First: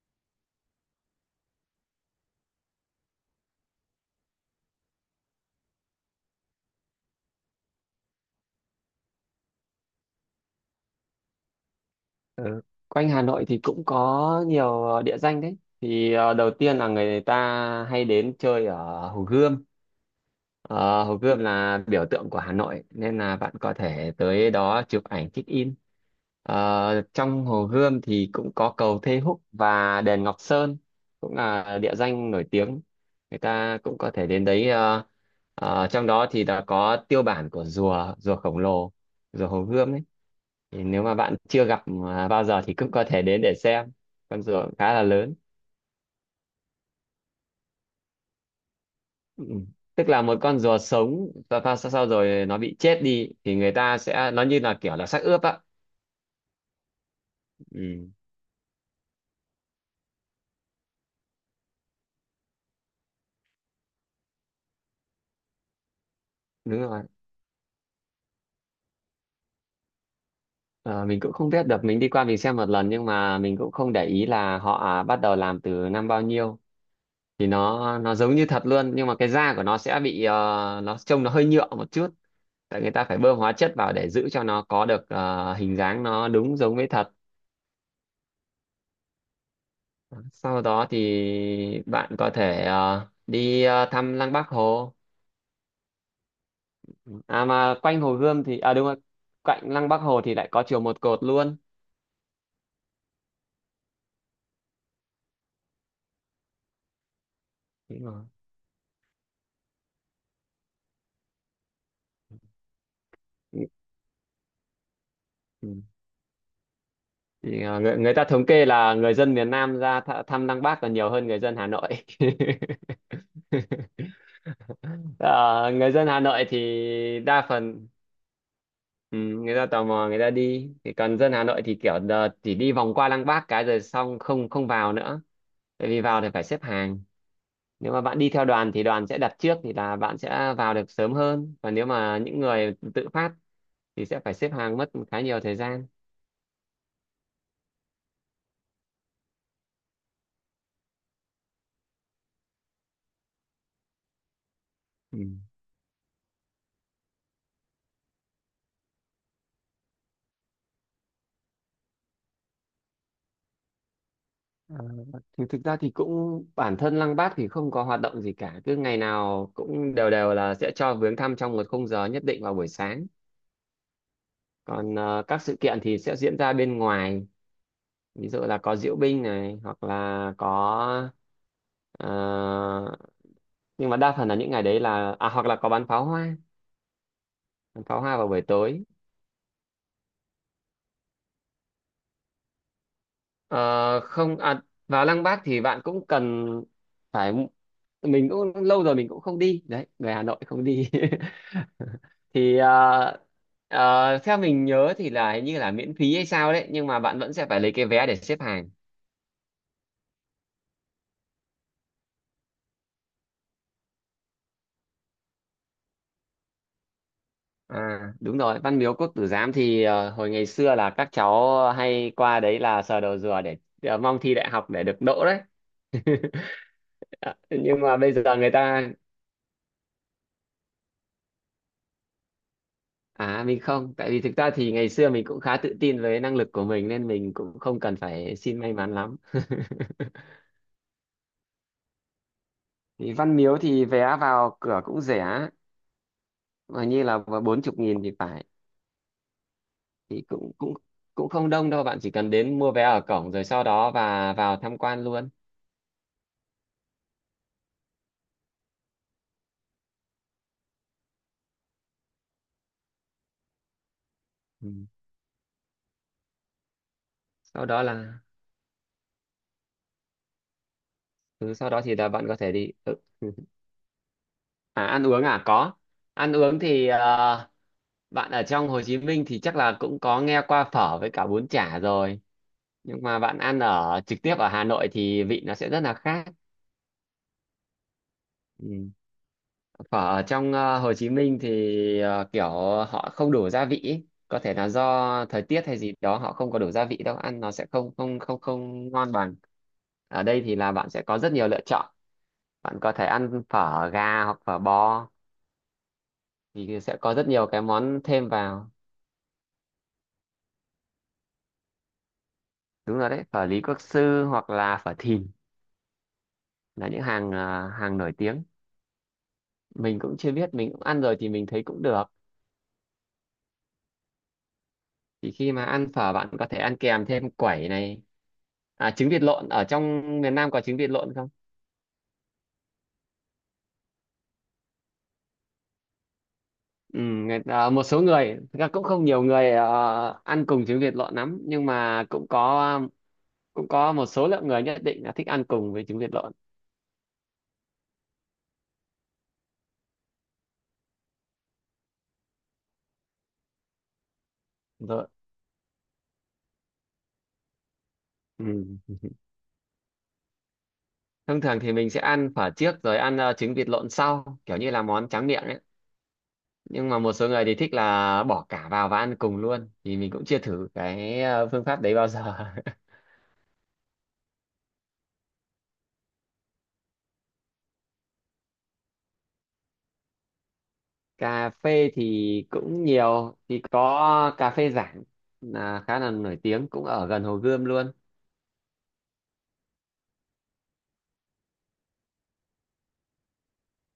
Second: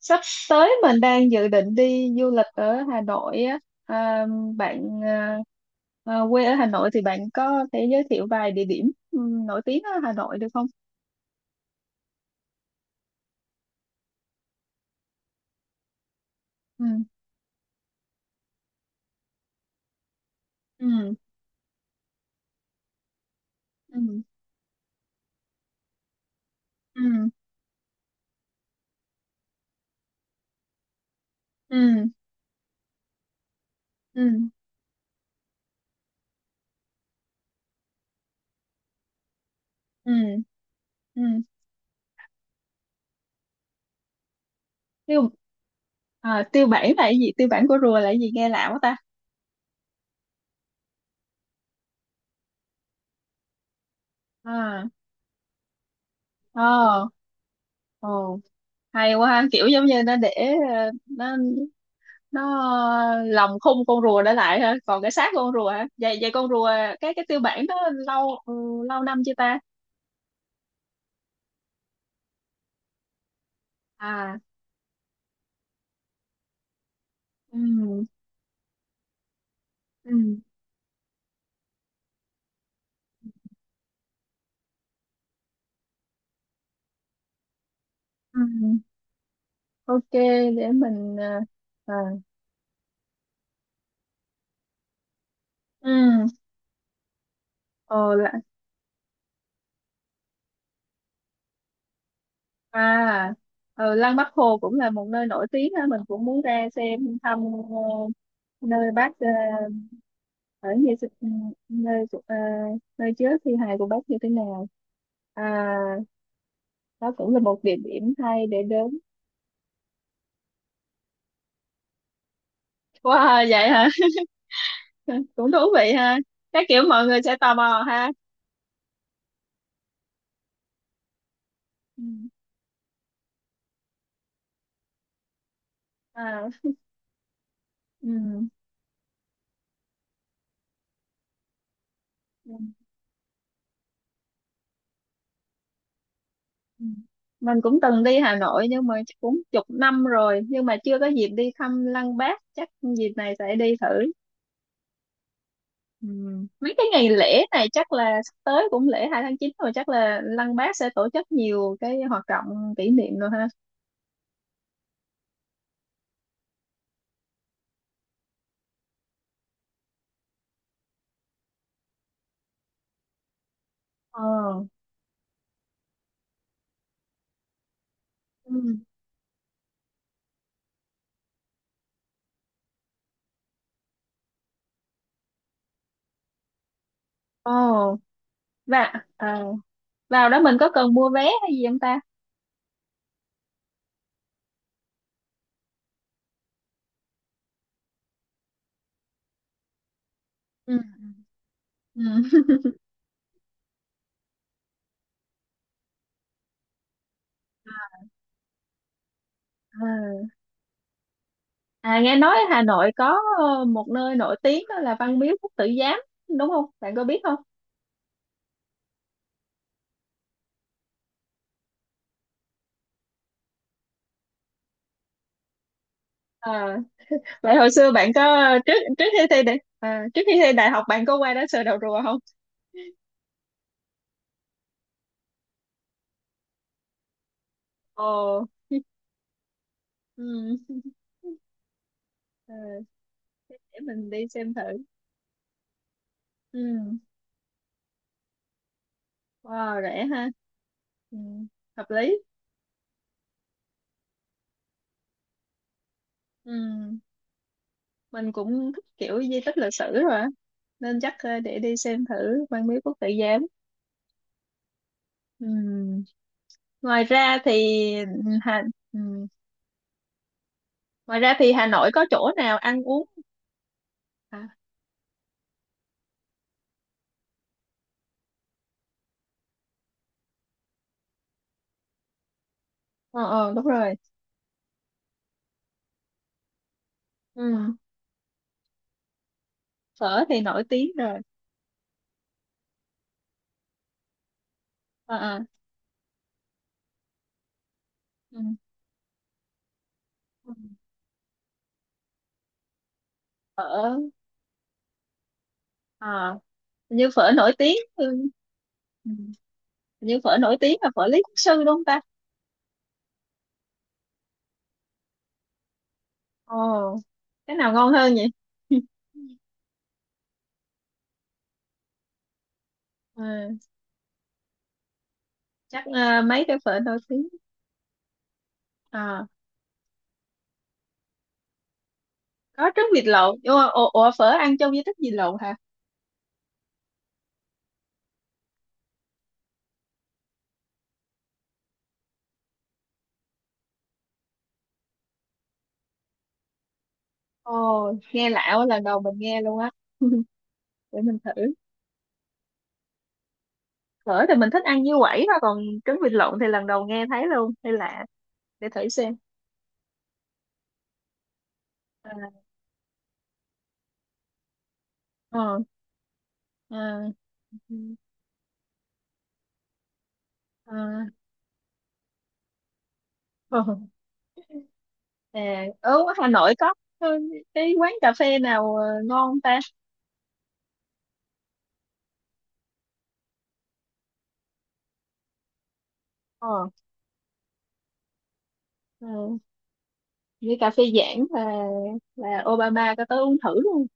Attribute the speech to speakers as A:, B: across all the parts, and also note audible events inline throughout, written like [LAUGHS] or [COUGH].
A: Sắp tới mình đang dự định đi du lịch ở Hà Nội á. à, Bạn à, quê ở Hà Nội thì bạn có thể giới thiệu vài địa điểm ừ, nổi tiếng ở Hà Nội được không?
B: Ừ. Quanh Hà Nội thì cũng có nhiều địa danh đấy. Thì đầu tiên
A: Ừ.
B: là người ta hay đến chơi ở Hồ Gươm.
A: Ừ.
B: Hồ Gươm là biểu tượng của Hà Nội nên là bạn có thể
A: Ừ.
B: tới đó chụp ảnh check in.
A: Ừ.
B: Trong Hồ Gươm thì cũng có cầu Thê Húc và đền Ngọc Sơn cũng là địa
A: Ừ.
B: danh nổi tiếng. Người ta cũng có thể đến
A: Ừ.
B: đấy. Ờ, Trong đó thì đã có tiêu bản của rùa rùa khổng lồ, rùa Hồ Gươm ấy.
A: Ừ.
B: Thì nếu mà
A: Ừ.
B: bạn chưa gặp bao giờ thì cũng có thể đến để xem, con rùa cũng khá là
A: tiêu
B: lớn.
A: Tiêu bản là cái gì? Tiêu bản của rùa là cái gì nghe lạ quá ta?
B: Ừ, tức là một con rùa sống và sau rồi nó bị chết đi thì người ta sẽ nó như là
A: À,
B: kiểu là xác ướp á.
A: ồ,
B: Ừ,
A: ồ, hay quá ha, kiểu giống như nó để ờ, nó nó lòng khung con rùa để lại ha, còn cái xác con rùa hả, vậy vậy con rùa,
B: đúng rồi.
A: cái tiêu bản đó lâu lâu năm chưa ta?
B: Ờ, mình cũng không biết được, mình đi qua mình xem một lần nhưng mà mình cũng không để ý
A: À.
B: là họ bắt đầu làm từ năm bao nhiêu. Thì nó
A: Ừ.
B: nó giống như thật luôn nhưng mà cái da của nó sẽ
A: Ừ.
B: bị nó trông nó hơi nhựa một chút, tại người ta phải bơm hóa chất vào để giữ cho nó có được hình dáng nó đúng giống với thật.
A: ừ ok.
B: Sau
A: Để
B: đó
A: mình
B: thì
A: à.
B: bạn có thể đi thăm Lăng Bác Hồ.
A: Ừ
B: À mà quanh
A: ờ
B: Hồ
A: là-
B: Gươm thì à, đúng rồi, cạnh Lăng Bác Hồ thì lại có chùa Một Cột luôn.
A: À. Lăng Bác Hồ cũng là một nơi nổi tiếng ha, mình cũng muốn ra xem thăm
B: Đúng rồi.
A: ờ, nơi bác ở, như nơi của- ờ, nơi chứa thi
B: Ừ.
A: hài của bác như thế nào. À,
B: Ừ.
A: đó cũng là một
B: Thì,
A: địa
B: người,
A: điểm
B: người ta
A: hay
B: thống
A: để
B: kê là
A: đến.
B: người dân miền Nam ra thăm Lăng Bác còn nhiều hơn người dân Hà Nội.
A: Wow, vậy hả?
B: [LAUGHS]
A: [LAUGHS] Cũng thú
B: Ờ,
A: vị
B: Người dân
A: ha.
B: Hà Nội
A: Chắc kiểu mọi
B: thì
A: người sẽ
B: đa
A: tò mò
B: phần,
A: ha.
B: ừ, người ta tò mò người ta đi, thì còn dân Hà Nội thì kiểu
A: Ừ.
B: chỉ đi vòng qua Lăng Bác cái rồi xong không không vào nữa. Tại vì vào thì phải
A: À,
B: xếp hàng. Nếu mà bạn đi
A: ừ.
B: theo đoàn thì đoàn sẽ đặt trước thì là bạn sẽ vào được sớm hơn, và nếu mà những
A: Ừ.
B: người tự phát thì sẽ phải xếp hàng mất khá nhiều thời gian.
A: Ừ. Mình cũng từng đi Hà Nội, nhưng mà chắc cũng chục năm rồi, nhưng mà chưa có dịp đi thăm Lăng Bác, chắc dịp này sẽ đi thử.
B: Ừ.
A: Ừ. Mấy cái ngày lễ này chắc là sắp tới, cũng lễ 2/9 rồi, chắc là Lăng Bác sẽ tổ chức nhiều cái hoạt động kỷ niệm rồi ha.
B: Ờ, thì thực ra thì cũng bản thân Lăng Bác thì không có hoạt động gì cả, cứ ngày nào cũng đều đều là sẽ cho viếng thăm trong một khung giờ nhất định vào buổi sáng.
A: ờ
B: Còn các sự kiện thì sẽ diễn ra bên ngoài, ví dụ là có
A: ừ.
B: diễu binh này hoặc là có ờ, nhưng mà đa phần là những ngày đấy là hoặc là có
A: Ồ.
B: bắn pháo hoa vào buổi tối.
A: và À, vào đó mình có cần mua vé hay gì không ta?
B: Ờ, Không vào Lăng Bác thì bạn cũng cần phải, mình cũng lâu rồi mình cũng không đi đấy, người Hà Nội không
A: Ừ.
B: đi. [LAUGHS]
A: Ừ.
B: Thì
A: [LAUGHS]
B: ờ, theo mình nhớ thì là hình như là miễn phí hay sao đấy nhưng mà bạn vẫn sẽ phải lấy cái vé để xếp hàng.
A: À. À, nghe nói Hà Nội có một nơi nổi tiếng đó là Văn Miếu Quốc Tử Giám đúng không? Bạn có biết không?
B: À đúng rồi, Văn Miếu Quốc Tử Giám thì hồi ngày xưa là các cháu hay qua đấy là sờ đầu rùa để mong thi đại học để được đỗ đấy. [LAUGHS]
A: À, vậy hồi
B: Nhưng
A: xưa
B: mà
A: bạn
B: bây giờ
A: có
B: người
A: trước
B: ta.
A: trước khi thi đại à, trước khi thi đại học bạn có qua đó sờ đầu rùa không?
B: À mình không, tại vì thực ra thì ngày xưa mình cũng khá tự tin với năng lực của mình nên mình cũng không cần phải
A: Ồ,
B: xin may mắn lắm. [LAUGHS]
A: ừ. [LAUGHS] Ờ,
B: Thì Văn Miếu
A: để
B: thì
A: mình
B: vé
A: đi xem
B: vào
A: thử.
B: cửa cũng rẻ,
A: Ừ.
B: mà như là 40.000 thì phải,
A: Wow, rẻ
B: thì
A: ha.
B: cũng cũng
A: Ừ.
B: cũng không đông đâu,
A: Hợp
B: bạn chỉ
A: lý.
B: cần đến mua vé ở cổng rồi sau đó và vào tham quan luôn.
A: Ừ. Mình cũng thích kiểu di tích lịch sử rồi á, nên chắc để đi xem thử Văn Miếu Quốc Tử Giám.
B: Ừ.
A: Ừ. Ngoài ra
B: Sau đó
A: thì ừ,
B: là
A: Hà, ừ. ngoài ra thì
B: ừ,
A: Hà
B: Sau đó
A: Nội
B: thì
A: có
B: là bạn
A: chỗ
B: có thể
A: nào
B: đi.
A: ăn
B: Ừ.
A: uống.
B: [LAUGHS]
A: à,
B: À ăn uống à, có. Ăn uống thì bạn ở trong Hồ Chí Minh thì chắc là cũng có nghe qua phở với cả bún chả rồi. Nhưng mà bạn
A: ờ
B: ăn
A: Đúng rồi.
B: ở trực tiếp ở Hà Nội thì vị nó sẽ rất là khác.
A: Ừ.
B: Ừ. Phở ở
A: Phở thì
B: trong
A: nổi tiếng
B: Hồ Chí
A: rồi.
B: Minh thì kiểu họ không đủ gia vị ý. Có thể là
A: ờ
B: do
A: ờ
B: thời tiết hay gì đó, họ không có đủ gia vị đâu, ăn nó sẽ không không
A: ừ.
B: không không ngon bằng. Ở đây
A: Ừ.
B: thì là bạn sẽ có rất nhiều lựa chọn, bạn có thể ăn phở
A: phở
B: gà hoặc phở bò,
A: à,
B: thì sẽ
A: hình như
B: có rất
A: phở
B: nhiều
A: nổi
B: cái
A: tiếng
B: món
A: ừ.
B: thêm vào.
A: Ừ. Hình như phở nổi tiếng là phở Lý Quốc Sư đúng không ta?
B: Đúng rồi đấy, phở Lý Quốc Sư hoặc là phở Thìn
A: Ồ,
B: là những
A: cái nào ngon
B: hàng nổi
A: hơn vậy?
B: tiếng.
A: [LAUGHS]
B: Mình cũng chưa biết, mình cũng ăn rồi thì mình thấy cũng được.
A: Ờ,
B: Thì khi mà
A: chắc
B: ăn phở bạn
A: mấy
B: có
A: cái
B: thể ăn
A: phở nổi
B: kèm
A: tiếng.
B: thêm quẩy này. À, trứng vịt
A: À,
B: lộn. Ở trong miền Nam có trứng vịt lộn không?
A: có trứng vịt lộn. Ủa mà, ồ, phở ăn chung với trứng vịt lộn hả?
B: Ừ, một số người thực ra cũng không nhiều người ăn cùng trứng vịt lộn lắm, nhưng mà cũng có, một số lượng người nhất định là thích ăn cùng với trứng vịt lộn.
A: Ồ, nghe lạ quá, lần đầu mình nghe luôn á. [LAUGHS] Để mình thử. Phở thì mình thích ăn như
B: Rồi.
A: quẩy thôi, còn trứng vịt lộn thì lần đầu nghe thấy luôn, hay lạ.
B: Ừ.
A: Để thử xem.
B: Thông thường thì mình sẽ ăn
A: À.
B: phở trước rồi ăn trứng vịt lộn sau, kiểu như là món tráng miệng ấy.
A: ờ, À.
B: Nhưng mà
A: À.
B: một số người thì thích là bỏ cả vào và ăn cùng luôn, thì mình cũng chưa thử cái phương pháp đấy bao giờ. [LAUGHS]
A: ờ. À, ở Hà Nội có cái quán cà phê nào ngon không ta?
B: Cà phê thì cũng nhiều, thì có cà phê Giảng là khá là nổi
A: ờ,
B: tiếng, cũng ở gần Hồ Gươm luôn.
A: ờ, Như cà phê Giảng là Obama có tới uống thử luôn.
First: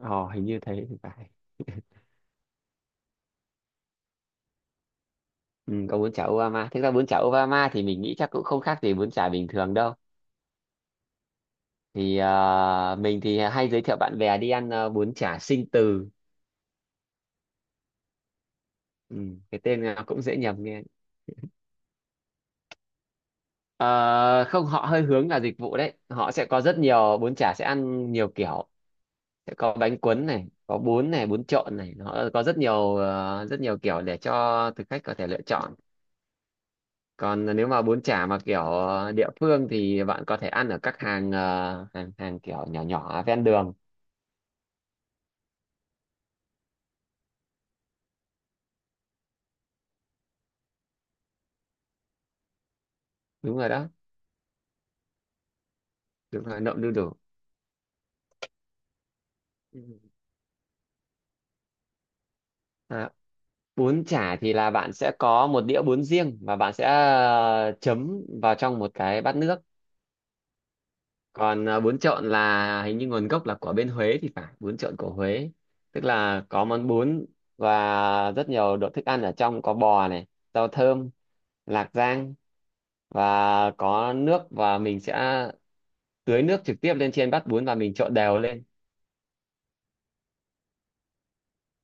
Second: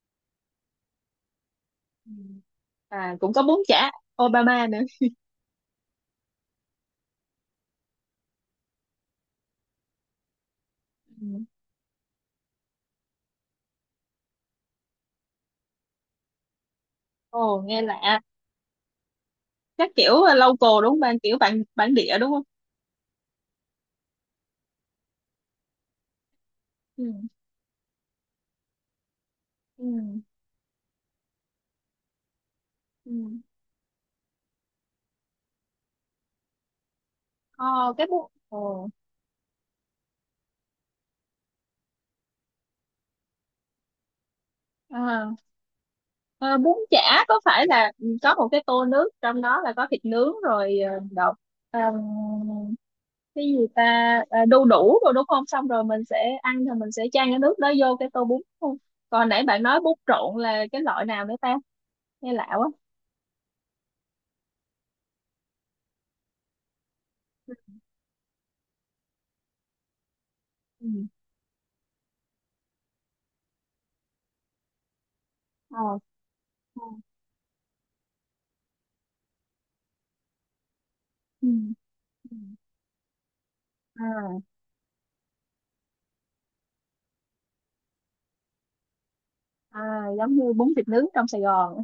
B: Ồ, hình như thế thì phải.
A: Ừ. À, cũng có bún chả Obama nữa.
B: Ừ, có bún chả Obama. Thực ra bún chả Obama thì mình nghĩ chắc cũng không khác gì bún chả bình thường đâu.
A: Ừ.
B: Thì mình thì hay giới thiệu bạn bè đi ăn bún chả Sinh Từ.
A: Ồ, nghe lạ.
B: Ừ, cái tên
A: Chắc
B: nó
A: kiểu
B: cũng dễ nhầm
A: local
B: nghe.
A: đúng không bạn? Kiểu bản bản địa đúng không?
B: Ờ, Không, họ hơi hướng là dịch vụ đấy, họ sẽ có rất
A: Ừ.
B: nhiều bún chả, sẽ ăn nhiều kiểu. Sẽ có
A: Ừ.
B: bánh cuốn này, có bún này, bún trộn này, nó có
A: Ừ.
B: rất nhiều kiểu để cho thực khách có thể lựa chọn. Còn nếu mà
A: Ờ,
B: bún
A: cái bún
B: chả mà kiểu
A: ồ
B: địa phương thì bạn có thể ăn ở các hàng hàng hàng kiểu nhỏ nhỏ ven đường.
A: à. Ờ, Bún chả có phải là có một cái tô nước, trong đó là có thịt nướng rồi đậu, ờm, cái
B: Đúng
A: gì
B: rồi
A: ta?
B: đó.
A: À, đu đủ rồi đúng không? Xong rồi mình sẽ
B: Đúng rồi,
A: ăn, rồi
B: nộm đu
A: mình sẽ
B: đủ.
A: chan cái nước đó vô cái tô bún đúng không? Còn nãy bạn nói
B: Ừ.
A: bún trộn là cái loại nào nữa ta? Nghe lạ quá.
B: À, bún chả thì là bạn sẽ có một đĩa bún riêng và bạn sẽ chấm vào trong một cái bát nước.
A: Ừ.
B: Còn bún trộn là hình như nguồn gốc là của bên Huế thì phải, bún trộn của Huế.
A: Ờ.
B: Tức là có
A: ờ,
B: món bún và rất nhiều đồ thức ăn ở trong, có bò này, rau thơm,
A: Ừ.
B: lạc rang,
A: Ừ.
B: và có nước
A: À,
B: và mình sẽ tưới nước trực tiếp lên trên bát bún và mình trộn đều lên.
A: à, giống như bún thịt nướng trong Sài Gòn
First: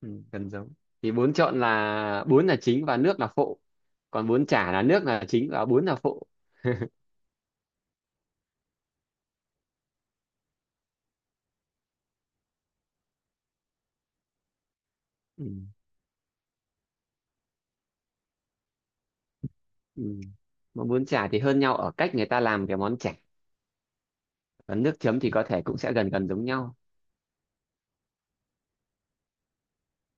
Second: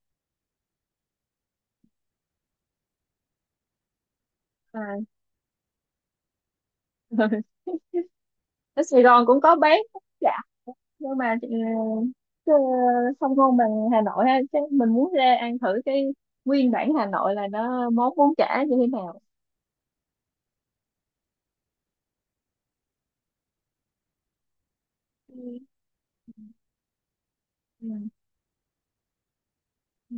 B: Ừ, gần giống. Thì bún trộn là bún là chính và nước là phụ, còn bún chả là nước
A: à.
B: là chính và bún là phụ.
A: [LAUGHS] Ở Sài Gòn cũng có bán. Dạ. Nhưng mà chứ không ngon bằng Hà Nội ha, chắc mình muốn ra
B: Ừ.
A: ăn thử cái nguyên bản Hà Nội là nó món bún chả như thế nào.
B: Ừ. Mà bún chả thì hơn nhau ở cách người ta làm cái món chả, còn nước chấm thì
A: Ừ.
B: có thể cũng sẽ gần gần giống nhau.
A: Ừ. Ừ.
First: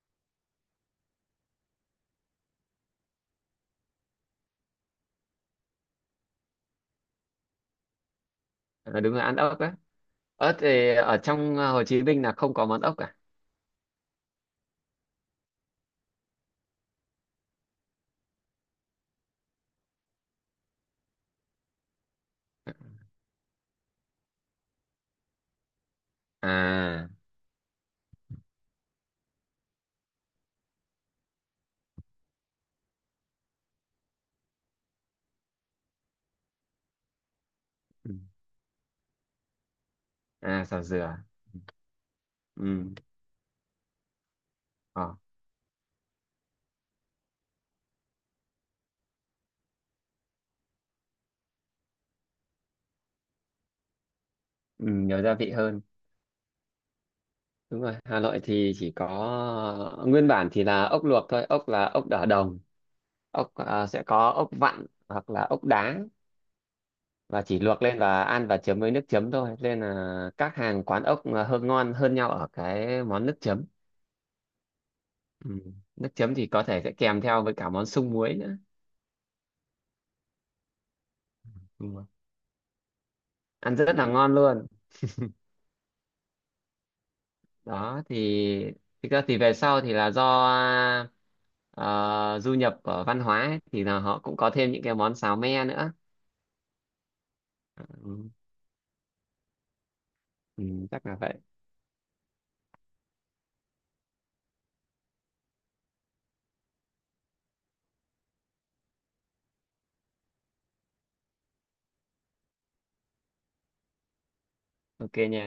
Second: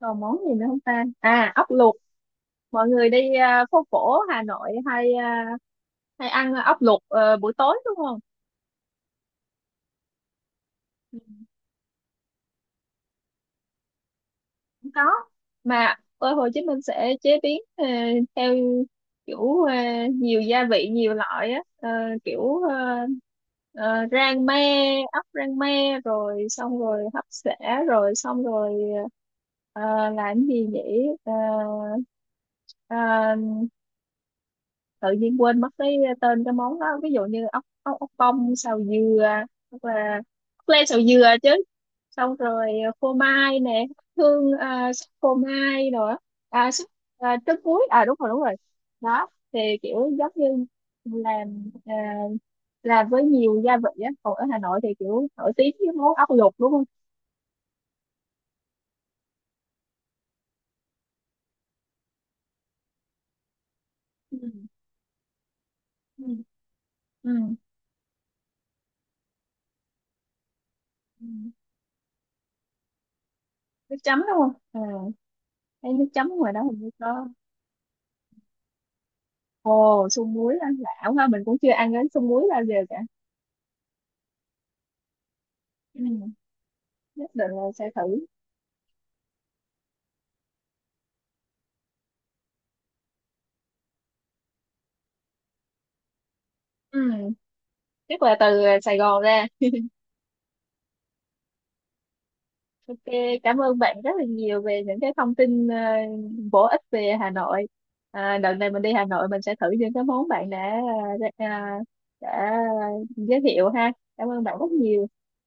A: Còn món gì nữa không ta? À, ốc luộc. Mọi người đi phố cổ Hà Nội hay ăn ốc luộc buổi tối đúng không?
B: À, đúng là ăn ốc á. Ớt thì ở trong Hồ Chí Minh là không có món ốc cả.
A: Cũng có, mà ở Hồ Chí Minh sẽ chế biến theo kiểu nhiều gia vị nhiều loại á. Ờ, kiểu rang me, ốc rang me rồi xong rồi
B: À,
A: hấp xả, rồi xong rồi ờ, làm gì nhỉ, uh, tự nhiên quên mất cái tên cái món đó. Ví dụ như ốc ốc ốc
B: ừ.
A: bông xào dừa hoặc là
B: À,
A: ốc
B: xào
A: len xào
B: dừa.
A: dừa chứ. Xong rồi
B: Ừ.
A: phô mai nè. Súp
B: Ờ.
A: phô mai nữa. Súp. Trứng muối. À, đúng rồi, đúng rồi. Đó thì kiểu giống như làm à, làm với nhiều gia vị á, còn ở Hà Nội
B: Ừ,
A: thì
B: nhiều
A: kiểu
B: gia vị
A: nổi tiếng
B: hơn.
A: với món ốc luộc đúng không?
B: Đúng rồi, Hà Nội thì chỉ có nguyên bản thì là ốc luộc thôi, ốc là ốc đỏ đồng, sẽ có
A: Ừ.
B: ốc vặn hoặc là ốc đá.
A: Ừ.
B: Và
A: Ừ.
B: chỉ luộc lên và ăn và chấm với nước chấm thôi. Nên là các hàng quán
A: Ừ.
B: ốc là hơn ngon hơn nhau ở cái món nước chấm.
A: Nước chấm đúng không,
B: Ừ.
A: thấy nước
B: Nước
A: chấm
B: chấm thì
A: ngoài đó
B: có
A: hình
B: thể
A: như
B: sẽ kèm
A: có.
B: theo với cả món sung muối nữa.
A: Ồ, sung muối ăn lão ha, mình cũng chưa ăn
B: Ừ.
A: đến sung muối bao giờ cả.
B: Ăn rất là ngon luôn.
A: Ừ, nhất định là sẽ
B: Đó thì
A: thử.
B: thực ra thì về sau thì là do ờ, du nhập ở văn hóa ấy, thì là họ cũng có thêm những cái món xào me nữa.
A: Ừ, chắc
B: Ừ,
A: là từ Sài Gòn ra.
B: ừ, chắc là vậy.
A: Ok, cảm ơn bạn rất là nhiều về những cái thông tin bổ ích về Hà Nội. À, đợt này mình đi Hà Nội, mình sẽ thử những cái món bạn ờ, đã, ờ, đã giới thiệu ha. Cảm ơn bạn rất nhiều.
B: Ok nha.